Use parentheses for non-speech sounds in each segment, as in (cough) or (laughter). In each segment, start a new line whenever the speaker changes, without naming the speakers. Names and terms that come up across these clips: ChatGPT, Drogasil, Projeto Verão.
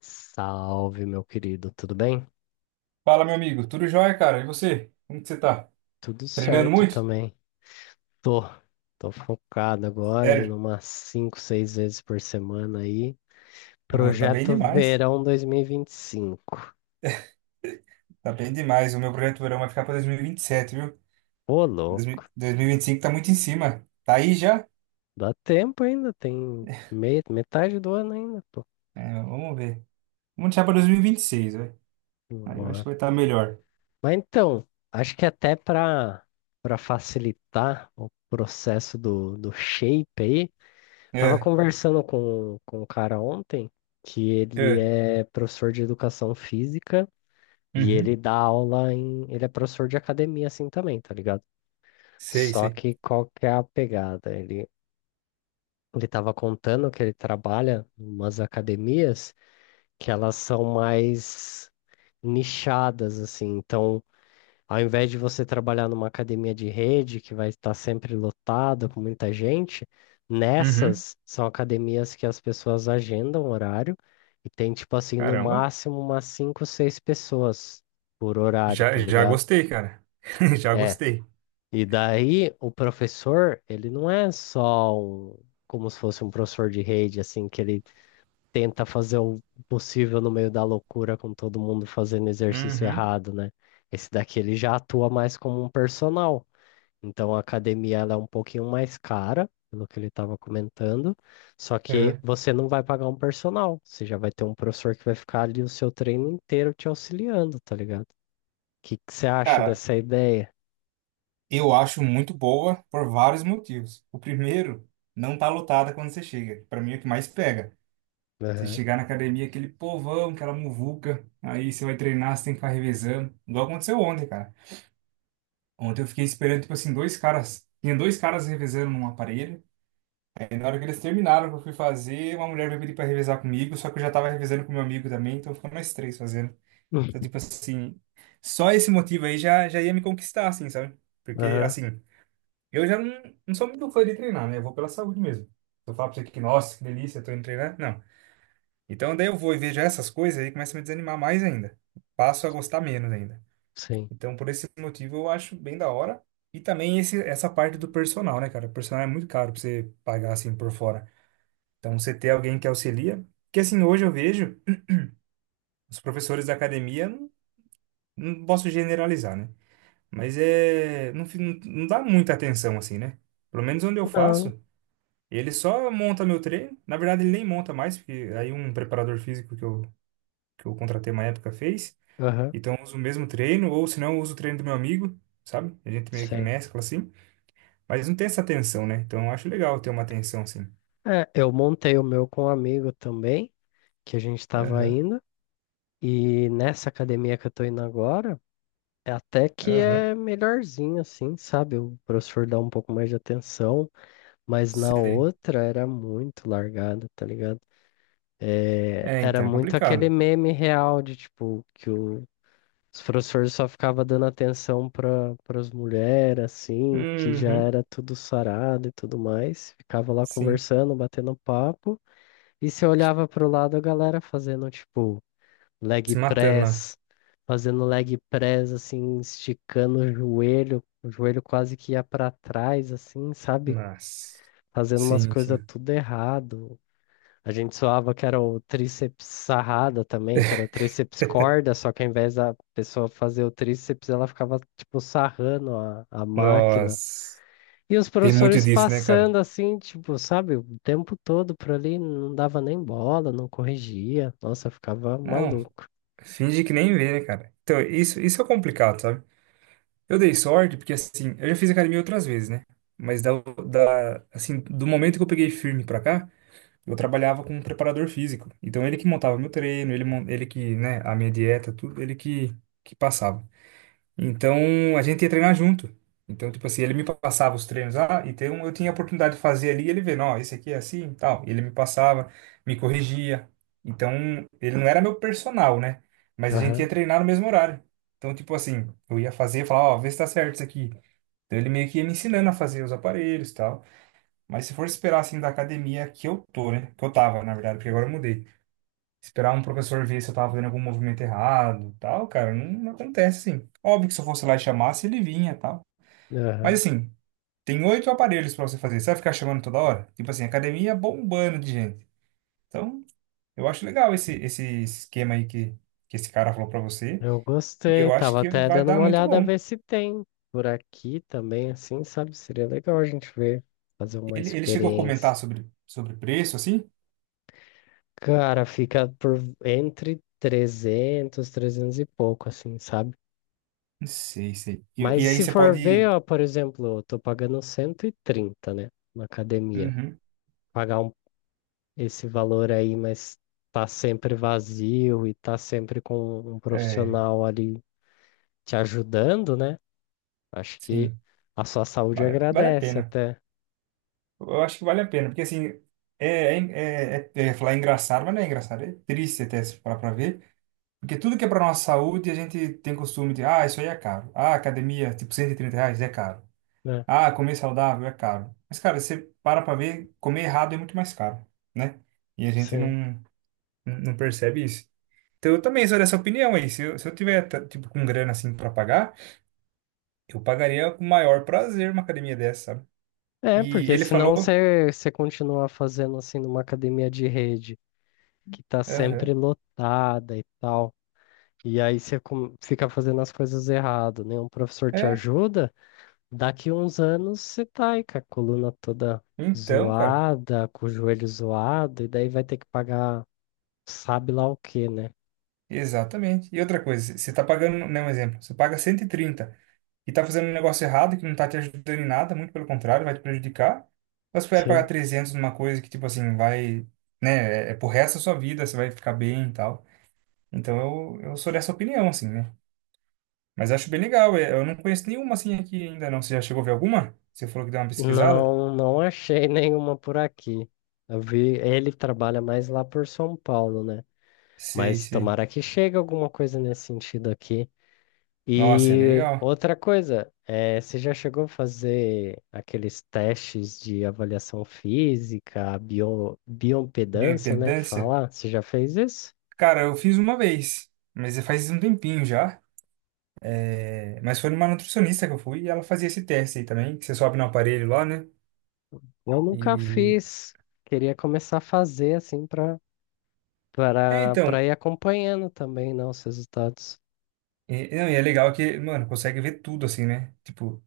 Salve, meu querido, tudo bem?
Fala, meu amigo. Tudo jóia, cara? E você? Como que você tá?
Tudo
Treinando
certo
muito?
também. Tô, tô focado agora em
Sério?
umas 5, 6 vezes por semana aí.
Ô, tá bem
Projeto
demais.
Verão dois mil e vinte e cinco.
Tá bem demais. O meu projeto verão vai ficar para 2027, viu?
Ô, louco.
2000 2025 tá muito em cima. Tá aí já?
Dá tempo ainda, tem metade do ano ainda, pô.
É, vamos ver. Vamos deixar para 2026, velho. Aí eu acho que
Bora.
vai estar melhor.
Mas então, acho que até para facilitar o processo do shape aí. Tava
É,
conversando com um cara ontem que ele
é.
é professor de educação física e ele
Uhum.
dá aula em. Ele é professor de academia assim também, tá ligado?
Sei,
Só
sei.
que qual que é a pegada? Ele tava contando que ele trabalha em umas academias que elas são mais nichadas, assim. Então, ao invés de você trabalhar numa academia de rede que vai estar sempre lotada com muita gente,
Uhum.
nessas são academias que as pessoas agendam horário e tem, tipo assim, no
Caramba.
máximo umas 5, 6 pessoas por horário,
Já,
tá
já
ligado?
gostei, cara. (laughs) Já
É.
gostei.
E daí o professor, ele não é só um, como se fosse um professor de rede, assim, que ele tenta fazer o possível no meio da loucura com todo mundo fazendo exercício
Uhum.
errado, né? Esse daqui ele já atua mais como um personal. Então a academia ela é um pouquinho mais cara, pelo que ele estava comentando. Só que
É.
você não vai pagar um personal. Você já vai ter um professor que vai ficar ali o seu treino inteiro te auxiliando, tá ligado? O que que você acha
Cara,
dessa ideia?
eu acho muito boa por vários motivos. O primeiro, não tá lotada quando você chega. Para mim é o que mais pega. Você
Aham.
chegar
(laughs)
na academia, aquele povão, aquela muvuca, aí você vai treinar, você tem que ficar revezando. Igual aconteceu ontem, cara. Ontem eu fiquei esperando, tipo assim, dois caras. Tinha dois caras revezando num aparelho. Aí na hora que eles terminaram, que eu fui fazer, uma mulher veio pedir pra revezar comigo, só que eu já tava revezando com meu amigo também, então ficou nós três fazendo.
Hum.
Então, tipo assim, só esse motivo aí já, já ia me conquistar, assim, sabe? Porque,
Aham,
assim. Eu já não sou muito fã de treinar, né? Eu vou pela saúde mesmo. Se eu falar pra você que, nossa, que delícia, tô indo treinar, não. Então daí eu vou e vejo essas coisas aí começa a me desanimar mais ainda. Passo a gostar menos ainda.
sim.
Então por esse motivo eu acho bem da hora. E também essa parte do personal, né, cara? O personal é muito caro pra você pagar assim por fora. Então você ter alguém que auxilia. Porque assim, hoje eu vejo os professores da academia, não, não posso generalizar, né? Mas é, não, não dá muita atenção assim, né? Pelo menos onde eu
Não,
faço. E ele só monta meu treino. Na verdade, ele nem monta mais, porque aí um preparador físico que eu contratei uma época fez.
aham,
Então, eu uso o mesmo treino, ou se não, eu uso o treino do meu amigo, sabe? A gente meio que
sim.
mescla assim. Mas não tem essa tensão, né? Então, eu acho legal ter uma tensão assim.
É, eu montei o meu com um amigo também, que a gente estava
Aham,
indo, e nessa academia que eu tô indo agora, é até que
aham.
é melhorzinho, assim, sabe? O professor dá um pouco mais de atenção. Mas na
Sei.
outra era muito largada, tá ligado? É,
É,
era
então, é
muito aquele
complicado.
meme real de tipo que os professores só ficavam dando atenção para as mulheres, assim, que já
Uhum,
era tudo sarado e tudo mais. Ficava lá
sim.
conversando, batendo papo, e você olhava pro lado a galera fazendo tipo leg
Se matando lá.
press, fazendo leg press, assim, esticando o joelho quase que ia para trás, assim, sabe?
Nossa.
Fazendo umas
Sim,
coisas
sim.
tudo errado. A gente zoava que era o tríceps sarrada também, que era o tríceps
(laughs)
corda, só que ao invés da pessoa fazer o tríceps, ela ficava, tipo, sarrando a máquina.
Nossa.
E os
Tem muito
professores
disso, né, cara?
passando assim, tipo, sabe, o tempo todo por ali, não dava nem bola, não corrigia. Nossa, eu ficava
Não.
maluco.
Finge que nem vê, né, cara? Então, isso é complicado, sabe? Eu dei sorte porque, assim, eu já fiz academia outras vezes, né? Mas da, assim, do momento que eu peguei firme pra cá, eu trabalhava com um preparador físico. Então, ele que montava meu treino, ele que, né, a minha dieta, tudo, ele que, passava. Então a gente ia treinar junto. Então, tipo assim, ele me passava os treinos lá, então eu tinha a oportunidade de fazer ali, e ele vendo, ó, esse aqui é assim, e tal. E ele me passava, me corrigia. Então, ele não era meu personal, né? Mas a gente
Aham,
ia treinar no mesmo horário. Então, tipo assim, eu ia fazer e falava, ó, vê se tá certo isso aqui. Então, ele meio que ia me ensinando a fazer os aparelhos e tal. Mas se for esperar assim da academia que eu tô, né? Que eu tava, na verdade, porque agora eu mudei. Esperar um professor ver se eu tava fazendo algum movimento errado, tal, cara, não acontece assim. Óbvio que se eu fosse lá e chamasse, ele vinha, tal. Mas
aham.
assim, tem oito aparelhos pra você fazer. Você vai ficar chamando toda hora? Tipo assim, academia bombando de gente. Então, eu acho legal esse esquema aí que esse cara falou pra você.
Eu
E
gostei,
eu acho
tava
que
até
vai
dando
dar
uma
muito
olhada a
bom.
ver se tem por aqui também, assim, sabe? Seria legal a gente ver, fazer uma
Ele chegou a
experiência.
comentar sobre preço, assim?
Cara, fica por entre 300 e pouco, assim, sabe?
Não sei, sei. E,
Mas
e aí
se
você
for ver,
pode.
ó, por exemplo, eu tô pagando 130, né, na academia.
Uhum.
Pagar um- Esse valor aí, mas tá sempre vazio e tá sempre com um
É,
profissional ali te ajudando, né? Acho que
sim.
a sua saúde
Vale, a- vale a
agradece
pena.
até,
Eu acho que vale a pena, porque assim, é, é, é falar engraçado, mas não é engraçado, é triste até se parar pra ver, porque tudo que é pra nossa saúde, a gente tem costume de, ah, isso aí é caro. Ah, academia, tipo, R$ 130 é caro.
né?
Ah, comer saudável é caro. Mas, cara, você para pra ver, comer errado é muito mais caro, né? E a gente
Sim.
não percebe isso. Então, eu também sou dessa opinião aí. Se eu tiver, tá, tipo, com grana, assim, pra pagar, eu pagaria com o maior prazer uma academia dessa, sabe?
É,
E
porque
ele
senão
falou,
você continua fazendo assim numa academia de rede que tá sempre
aham,
lotada e tal. E aí você fica fazendo as coisas errado, nenhum professor te
é,
ajuda, daqui uns anos você tá aí com a coluna toda
então, cara.
zoada, com o joelho zoado, e daí vai ter que pagar sabe lá o quê, né?
Exatamente. E outra coisa, você está pagando, né, um exemplo, você paga 130 e está fazendo um negócio errado que não está te ajudando em nada, muito pelo contrário, vai te prejudicar. Mas espera pagar
Sim.
300 numa coisa que, tipo assim, vai, né, é, é pro resto da sua vida, você vai ficar bem e tal. Então eu sou dessa opinião, assim, né? Mas acho bem legal, é, eu não conheço nenhuma assim aqui ainda não. Você já chegou a ver alguma? Você falou que deu uma pesquisada?
Não, não achei (laughs) nenhuma por aqui. Eu vi, ele trabalha mais lá por São Paulo, né?
Sei,
Mas
sei.
tomara que chegue alguma coisa nesse sentido aqui.
Nossa, é
E
legal.
outra coisa, você já chegou a fazer aqueles testes de avaliação física, bioimpedância, né, que
Bioimpedância?
fala? Você já fez isso?
Cara, eu fiz uma vez, mas faz um tempinho já. É, mas foi numa nutricionista que eu fui e ela fazia esse teste aí também, que você sobe no aparelho lá, né?
Eu nunca
E.
fiz. Queria começar a fazer assim para
É,
para
então.
para ir acompanhando também, né, os resultados.
E, não, e é legal que, mano, consegue ver tudo assim, né? Tipo,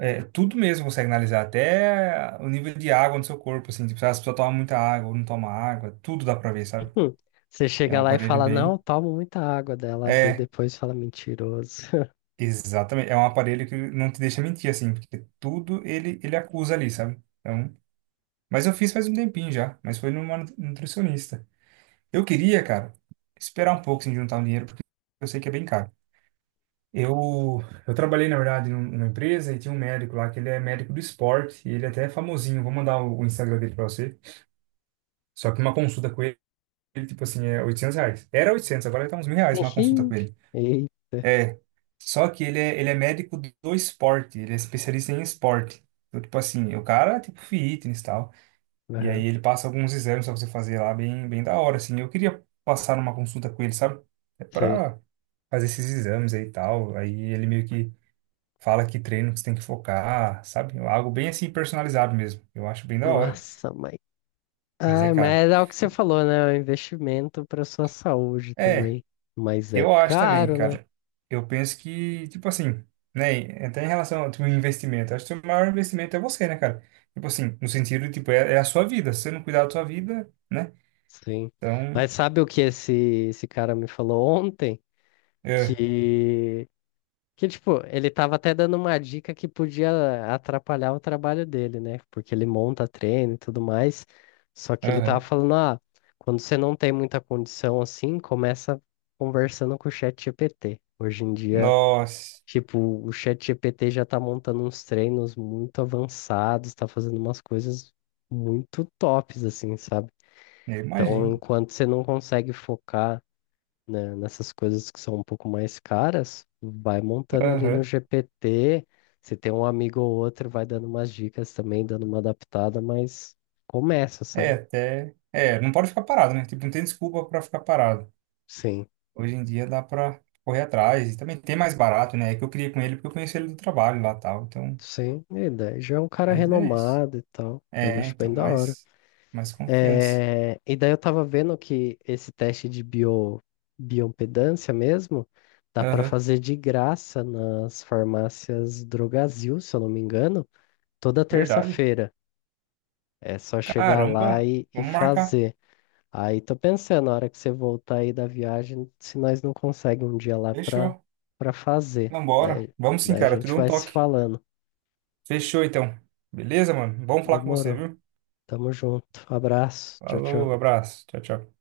é, tudo mesmo consegue analisar, até o nível de água no seu corpo, assim. Tipo, se a pessoa toma muita água ou não toma água, tudo dá pra ver, sabe?
Hum. Você
É um
chega lá e
aparelho
fala, não,
bem.
eu tomo muita água dela, vê
É,
depois e fala mentiroso.
exatamente. É um aparelho que não te deixa mentir, assim, porque tudo ele, acusa ali, sabe? Então. Mas eu fiz faz um tempinho já, mas foi numa nutricionista. Eu queria, cara, esperar um pouco sem juntar um dinheiro, porque eu sei que é bem caro. Eu, eu trabalhei, na verdade, numa empresa e tinha um médico lá, que ele é médico do esporte, e ele até é famosinho. Vou mandar o Instagram dele pra você. Só que uma consulta com ele, ele, tipo assim, é R$ 800. Era 800, agora tá uns R$ 1.000 uma consulta com
(laughs)
ele.
Ih,
É, só que ele é médico do esporte, ele é especialista em esporte. Então, tipo assim, o cara é tipo fitness e tal. E
aham,
aí ele passa alguns exames pra você fazer lá bem, bem da hora, assim. Eu queria passar numa consulta com ele, sabe? É
sei.
pra fazer esses exames aí e tal. Aí ele meio que fala que treino que você tem que focar, sabe? Algo bem assim personalizado mesmo. Eu acho bem da hora,
Nossa, mas
mas é
ah,
caro.
mas é o que você falou, né? É um investimento para sua saúde
É,
também. Mas é
eu acho também,
caro, né?
cara. Eu penso que, tipo assim, né? Até em relação ao teu investimento, acho que o teu maior investimento é você, né, cara? Tipo assim, no sentido, tipo, é, é a sua vida. Se você não cuidar da sua vida, né?
Sim.
Então,
Mas sabe o que esse cara me falou ontem?
é,
Que, tipo, ele tava até dando uma dica que podia atrapalhar o trabalho dele, né? Porque ele monta treino e tudo mais. Só que ele tava
aham.
falando, ah, quando você não tem muita condição assim, começa conversando com o chat GPT. Hoje em dia,
Nossa.
tipo, o ChatGPT já tá montando uns treinos muito avançados, tá fazendo umas coisas muito tops, assim, sabe?
Eu
Então,
imagino.
enquanto você não consegue focar, né, nessas coisas que são um pouco mais caras, vai montando ali no
Aham.
GPT. Se tem um amigo ou outro, vai dando umas dicas também, dando uma adaptada, mas começa,
É,
sabe?
até. É, não pode ficar parado, né? Tipo, não tem desculpa pra ficar parado.
Sim,
Hoje em dia dá pra correr atrás. E também tem mais barato, né? É que eu queria com ele porque eu conheci ele do trabalho lá e tal. Então,
sim. E daí já é um cara
mas é isso.
renomado e tal, mas
É,
acho
então,
bem da hora.
mais confiança.
É, e daí eu tava vendo que esse teste de bioimpedância mesmo dá para
Aham.
fazer de graça nas farmácias Drogasil, se eu não me engano, toda
Verdade.
terça-feira. É só chegar lá
Caramba.
e
Vamos marcar.
fazer. Aí tô pensando, na hora que você voltar aí da viagem, se nós não conseguimos um dia lá para
Fechou.
para fazer.
Vambora. Vamos sim,
Daí a
cara. Tu
gente
deu um
vai se
toque.
falando.
Fechou, então. Beleza, mano? Vamos falar com você,
Demorou.
viu?
Tamo junto. Abraço. Tchau,
Falou,
tchau.
abraço. Tchau, tchau.